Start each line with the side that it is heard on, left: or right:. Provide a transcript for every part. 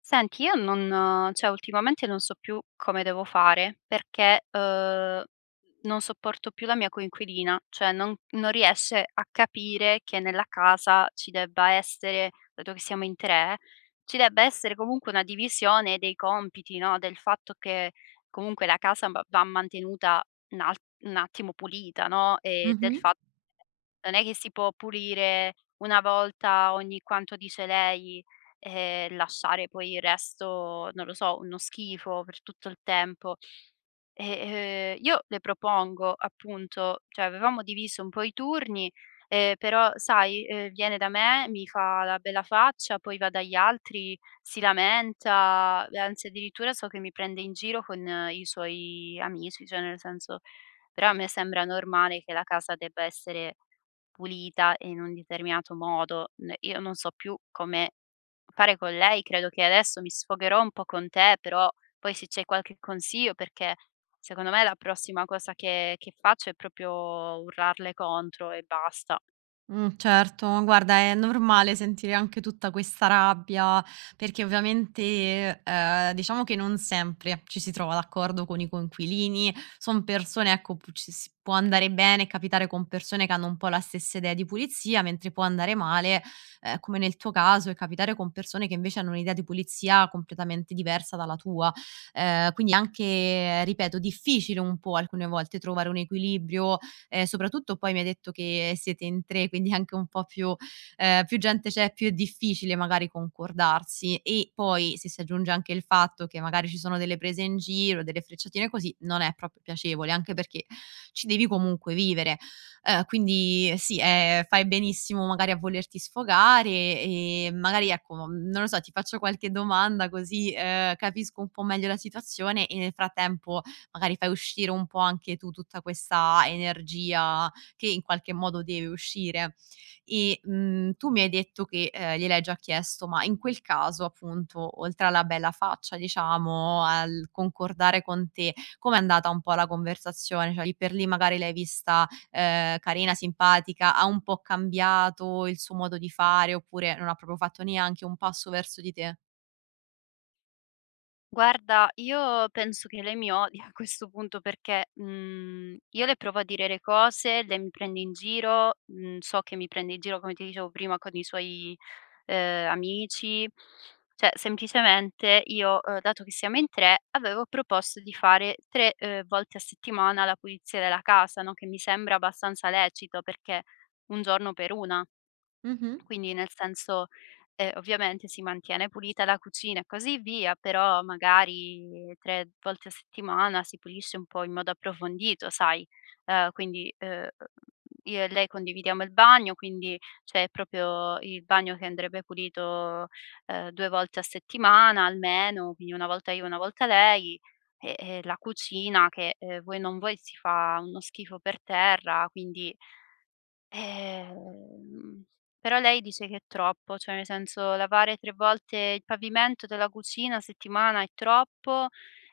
left: Senti, io non ultimamente non so più come devo fare perché, non sopporto più la mia coinquilina, cioè non riesce a capire che nella casa ci debba essere, dato che siamo in 3, ci debba essere comunque una divisione dei compiti, no, del fatto che comunque la casa va mantenuta un al un attimo pulita, no, e del
right: Mh-mh.
left: fa non è che si può pulire una volta ogni quanto dice lei e lasciare poi il resto, non lo so, uno schifo per tutto il tempo. E, io le propongo appunto cioè avevamo diviso un po' i turni, però sai, viene da me, mi fa la bella faccia, poi va dagli altri, si lamenta, anzi addirittura so che mi prende in giro con i suoi amici, cioè nel senso però a me sembra normale che la casa debba essere pulita e in un determinato modo. N Io non so più come fare con lei, credo che adesso mi sfogherò un po' con te, però poi se c'hai qualche consiglio perché secondo me la prossima cosa che faccio è proprio urlarle contro e basta.
right: Certo. Guarda, è normale sentire anche tutta questa rabbia, perché ovviamente, diciamo che non sempre ci si trova d'accordo con i coinquilini. Son persone, ecco, pu ci si può andare bene e capitare con persone che hanno un po' la stessa idea di pulizia, mentre può andare male, come nel tuo caso, e capitare con persone che invece hanno un'idea di pulizia completamente diversa dalla tua. Quindi anche, ripeto, difficile un po' alcune volte trovare un equilibrio. Soprattutto poi mi hai detto che siete in 3, quindi anche un po' più più gente c'è, più è difficile magari concordarsi. E poi se si aggiunge anche il fatto che magari ci sono delle prese in giro, delle frecciatine così, non è proprio piacevole, anche perché ci devi comunque vivere. Quindi sì, fai benissimo magari a volerti sfogare e magari ecco, non lo so, ti faccio qualche domanda così, capisco un po' meglio la situazione e nel frattempo magari fai uscire un po' anche tu tutta questa energia che in qualche modo deve uscire. E, tu mi hai detto che, gliel'hai già chiesto, ma in quel caso appunto, oltre alla bella faccia diciamo, al concordare con te, com'è andata un po' la conversazione? Cioè lì per lì magari l'hai vista, carina, simpatica, ha un po' cambiato il suo modo di fare oppure non ha proprio fatto neanche un passo verso di te?
left: Guarda, io penso che lei mi odia a questo punto perché, mhmm, io le provo a dire le cose, lei mi prende in giro, mhmm, so che mi prende in giro, come ti dicevo prima, con i suoi, amici. Cioè, semplicemente io, dato che siamo in 3, avevo proposto di fare 3, volte a settimana la pulizia della casa, no, che mi sembra abbastanza lecito perché 1 giorno per una.
right: Mh-mh.
left: Quindi nel senso, ovviamente si mantiene pulita la cucina e così via, però magari 3 volte a settimana si pulisce un po' in modo approfondito, sai. Ehm, quindi, ehm, io e lei condividiamo il bagno, quindi c'è proprio il bagno che andrebbe pulito, 2 volte a settimana almeno, quindi 1 volta io, 1 volta lei, e la cucina che, vuoi non vuoi si fa uno schifo per terra, quindi Ehm, però lei dice che è troppo, cioè nel senso lavare 3 volte il pavimento della cucina a settimana è troppo,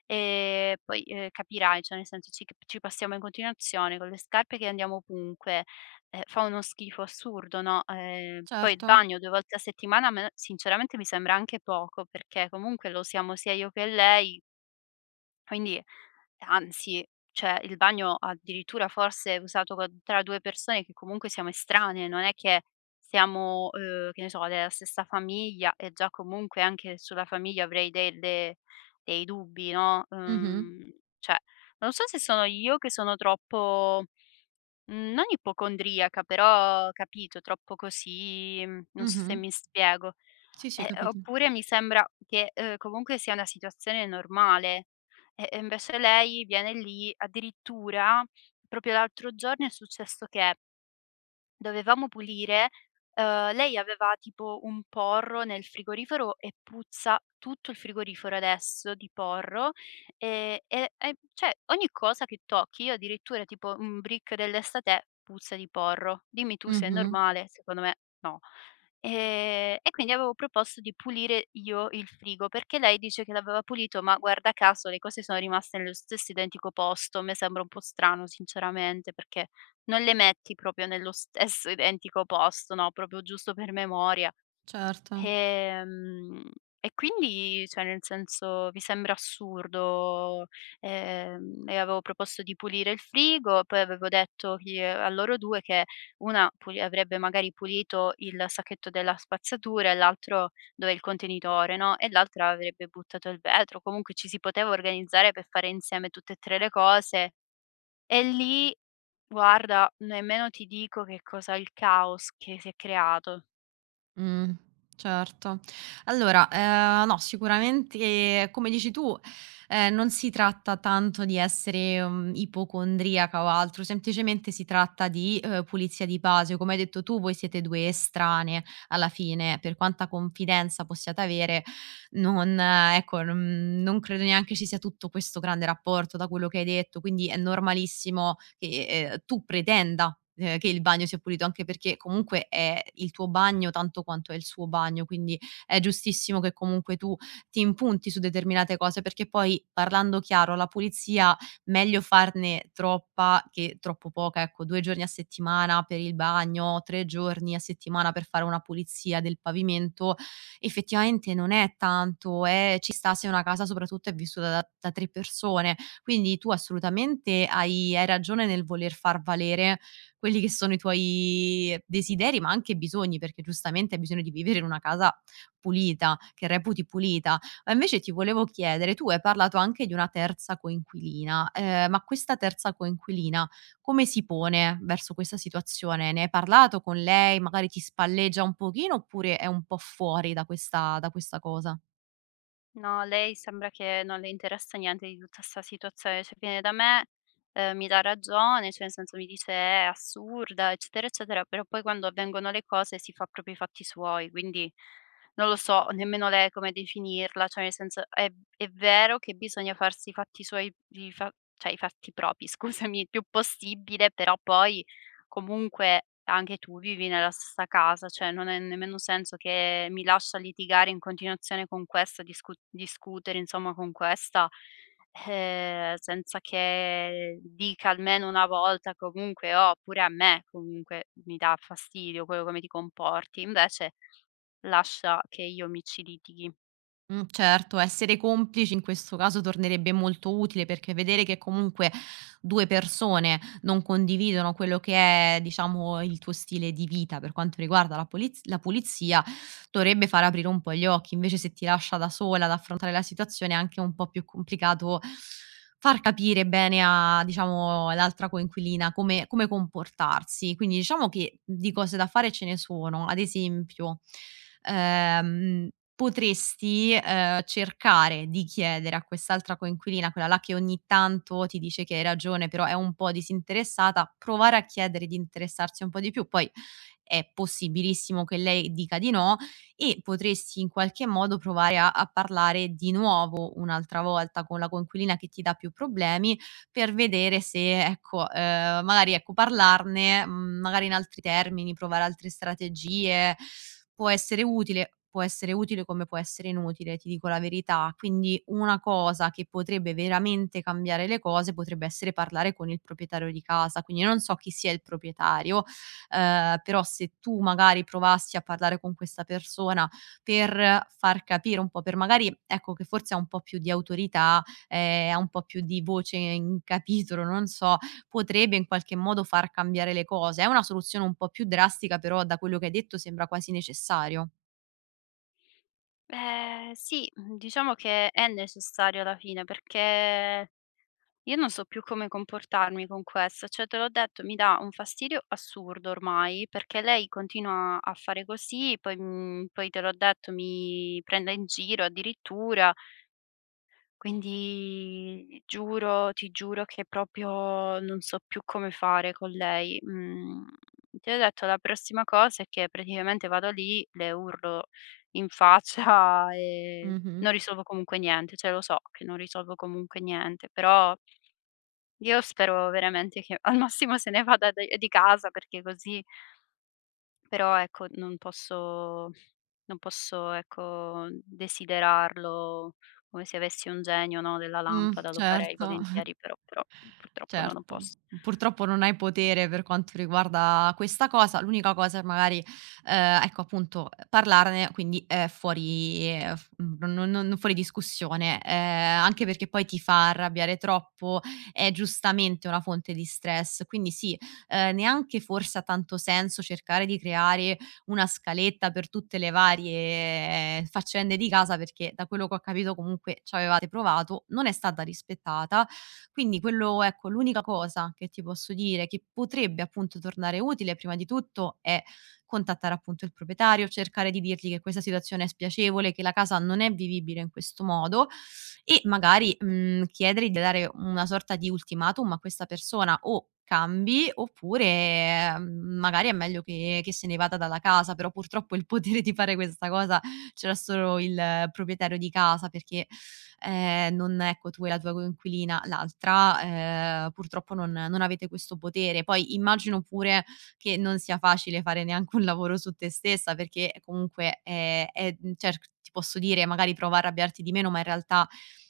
left: poi, capirai, cioè nel senso ci passiamo in continuazione con le scarpe che andiamo ovunque, fa uno schifo assurdo, no, poi il
right: Certo.
left: bagno 2 volte a settimana a me sinceramente mi sembra anche poco, perché comunque lo usiamo sia io che lei quindi anzi, cioè il bagno addirittura forse è usato co tra 2 persone che comunque siamo estranee, non è che siamo, che ne so, della stessa famiglia e già comunque anche sulla famiglia avrei delle dei dubbi, no,
right: Mh-mh.
left: cioè non so se sono io che sono troppo. Mhmm, non ipocondriaca, però capito, troppo così, mhmm, non so se
right: Mh-mh.
left: mi spiego.
right: Sì, sì, ho capito.
left: Oppure mi sembra che, comunque sia una situazione normale. E invece lei viene lì addirittura proprio l'altro giorno è successo che dovevamo pulire, lei aveva tipo un porro nel frigorifero e puzza tutto il frigorifero adesso di porro, e cioè ogni cosa che tocchi, io addirittura tipo un brick dell'estate puzza di porro. Dimmi tu se è
right: Mh-mh.
left: normale, secondo me no. E quindi avevo proposto di pulire io il frigo, perché lei dice che l'aveva pulito, ma guarda caso le cose sono rimaste nello stesso identico posto. A me sembra un po' strano sinceramente, perché non le metti proprio nello stesso identico posto, no, proprio giusto per memoria.
right: Certo.
left: Ehm, e quindi, cioè nel senso, vi sembra assurdo. Le avevo proposto di pulire il frigo, poi avevo detto chi a loro 2 che una puli avrebbe magari pulito il sacchetto della spazzatura e l'altro dove è il contenitore, no, e l'altra avrebbe buttato il vetro. Comunque ci si poteva organizzare per fare insieme tutte e 3 le cose e lì, guarda, nemmeno ti dico che cosa il caos che si è creato.
right: Mh. Certo. Allora, no, sicuramente come dici tu, non si tratta tanto di essere, ipocondriaca o altro, semplicemente si tratta di, pulizia di base. Come hai detto tu, voi siete 2 estranee alla fine, per quanta confidenza possiate avere non ecco, non credo neanche ci sia tutto questo grande rapporto da quello che hai detto, quindi è normalissimo che, tu pretenda, che il bagno sia pulito, anche perché comunque è il tuo bagno tanto quanto è il suo bagno, quindi è giustissimo che comunque tu ti impunti su determinate cose, perché poi, parlando chiaro, la pulizia meglio farne troppa che troppo poca, ecco, 2 giorni a settimana per il bagno, 3 giorni a settimana per fare una pulizia del pavimento, effettivamente non è tanto, ci sta se una casa soprattutto è vissuta da 3 persone. Quindi tu assolutamente hai ragione nel voler far valere quelli che sono i tuoi desideri, ma anche bisogni, perché giustamente hai bisogno di vivere in una casa pulita, che reputi pulita. Ma invece ti volevo chiedere, tu hai parlato anche di una terza coinquilina, ma questa terza coinquilina come si pone verso questa situazione? Ne hai parlato con lei? Magari ti spalleggia un pochino oppure è un po' fuori da questa cosa?
left: No, lei sembra che non le interessa niente di tutta 'sta situazione, cioè viene da me, mi dà ragione, cioè nel senso mi dice: "È assurda", eccetera, eccetera, però poi quando avvengono le cose si fa proprio i fatti suoi, quindi non lo so nemmeno lei come definirla, cioè nel senso è vero che bisogna farsi i fatti suoi i fa cioè i fatti propri, scusami, il più possibile, però poi comunque anche tu vivi nella stessa casa, cioè non ha nemmeno senso che mi lascia litigare in continuazione con questa, discutere insomma con questa, senza che dica almeno una volta comunque: "Oh, pure a me comunque mi dà fastidio quello come ti comporti." Invece lascia che io mi ci litighi.
right: Certo, essere complici in questo caso tornerebbe molto utile, perché vedere che comunque 2 persone non condividono quello che è, diciamo, il tuo stile di vita per quanto riguarda la puliz la pulizia, dovrebbe far aprire un po' gli occhi. Invece se ti lascia da sola ad affrontare la situazione è anche un po' più complicato far capire bene a diciamo l'altra coinquilina come comportarsi. Quindi diciamo che di cose da fare ce ne sono. Ad esempio, ehm, potresti, cercare di chiedere a quest'altra coinquilina, quella là che ogni tanto ti dice che hai ragione, però è un po' disinteressata, provare a chiedere di interessarsi un po' di più. Poi è possibilissimo che lei dica di no, e potresti in qualche modo provare a parlare di nuovo un'altra volta con la coinquilina che ti dà più problemi, per vedere se ecco, magari ecco parlarne, magari in altri termini, provare altre strategie, può essere utile come può essere inutile, ti dico la verità. Quindi una cosa che potrebbe veramente cambiare le cose, potrebbe essere parlare con il proprietario di casa, quindi non so chi sia il proprietario. Però se tu magari provassi a parlare con questa persona per far capire un po', per magari ecco, che forse ha un po' più di autorità, ha un po' più di voce in capitolo, non so, potrebbe in qualche modo far cambiare le cose. È una soluzione un po' più drastica, però da quello che hai detto sembra quasi necessario.
left: Sì, mhmm, diciamo che è necessario alla fine perché io non so più come comportarmi con questa, cioè te l'ho detto, mi dà un fastidio assurdo ormai, perché lei continua a fare così, poi, mhmm, poi te l'ho detto mi prende in giro addirittura, quindi giuro, ti giuro che proprio non so più come fare con lei. Mhmm, ti ho detto la prossima cosa è che praticamente vado lì, le urlo in faccia e
right: Mh-mh.
left: non risolvo comunque niente, cioè lo so che non risolvo comunque niente, però io spero veramente che al massimo se ne vada de di casa perché così però ecco non posso ecco desiderarlo come se avessi un genio, no, della lampada, lo farei
right: Certo.
left: volentieri però purtroppo no, non
right: Certo,
left: posso.
right: purtroppo non hai potere per quanto riguarda questa cosa. L'unica cosa è magari, ecco appunto, parlarne quindi è fuori non fuori discussione, anche perché poi ti fa arrabbiare troppo, è giustamente una fonte di stress. Quindi sì, neanche forse ha tanto senso cercare di creare una scaletta per tutte le varie faccende di casa, perché da quello che ho capito comunque c'avevate provato, non è stata rispettata quindi quello ecco, l'unica cosa che ti posso dire che potrebbe appunto tornare utile prima di tutto è contattare appunto il proprietario, cercare di dirgli che questa situazione è spiacevole, che la casa non è vivibile in questo modo e magari, chiedere di dare una sorta di ultimatum a questa persona: o cambi oppure, magari è meglio che se ne vada dalla casa, però purtroppo il potere di fare questa cosa ce l'ha solo il proprietario di casa, perché non ecco, tu e la tua coinquilina, l'altra, purtroppo non avete questo potere. Poi immagino pure che non sia facile fare neanche un lavoro su te stessa, perché comunque, cioè ti posso dire, magari prova a arrabbiarti di meno, ma in realtà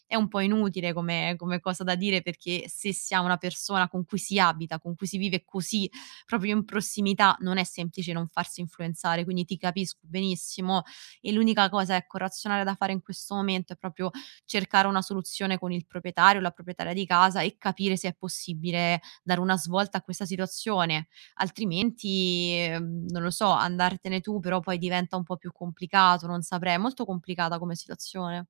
right: è un po' inutile come cosa da dire, perché se si ha una persona con cui si abita, con cui si vive così proprio in prossimità, non è semplice non farsi influenzare, quindi ti capisco benissimo e l'unica cosa, ecco, razionale da fare in questo momento è proprio cercare una soluzione con il proprietario, la proprietaria di casa e capire se è possibile dare una svolta a questa situazione, altrimenti, non lo so, andartene tu però poi diventa un po' più complicato, non saprei, è molto complicata come situazione.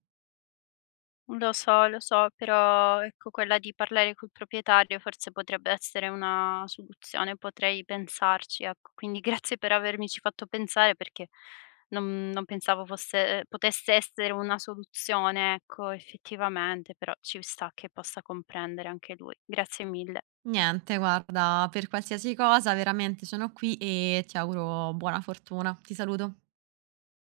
left: Lo so, però ecco quella di parlare col proprietario forse potrebbe essere una soluzione, potrei pensarci, ecco. Quindi grazie per avermici fatto pensare perché non pensavo potesse essere una soluzione, ecco, effettivamente, però ci sta che possa comprendere anche lui. Grazie mille.
right: Niente, guarda, per qualsiasi cosa veramente sono qui e ti auguro buona fortuna. Ti saluto.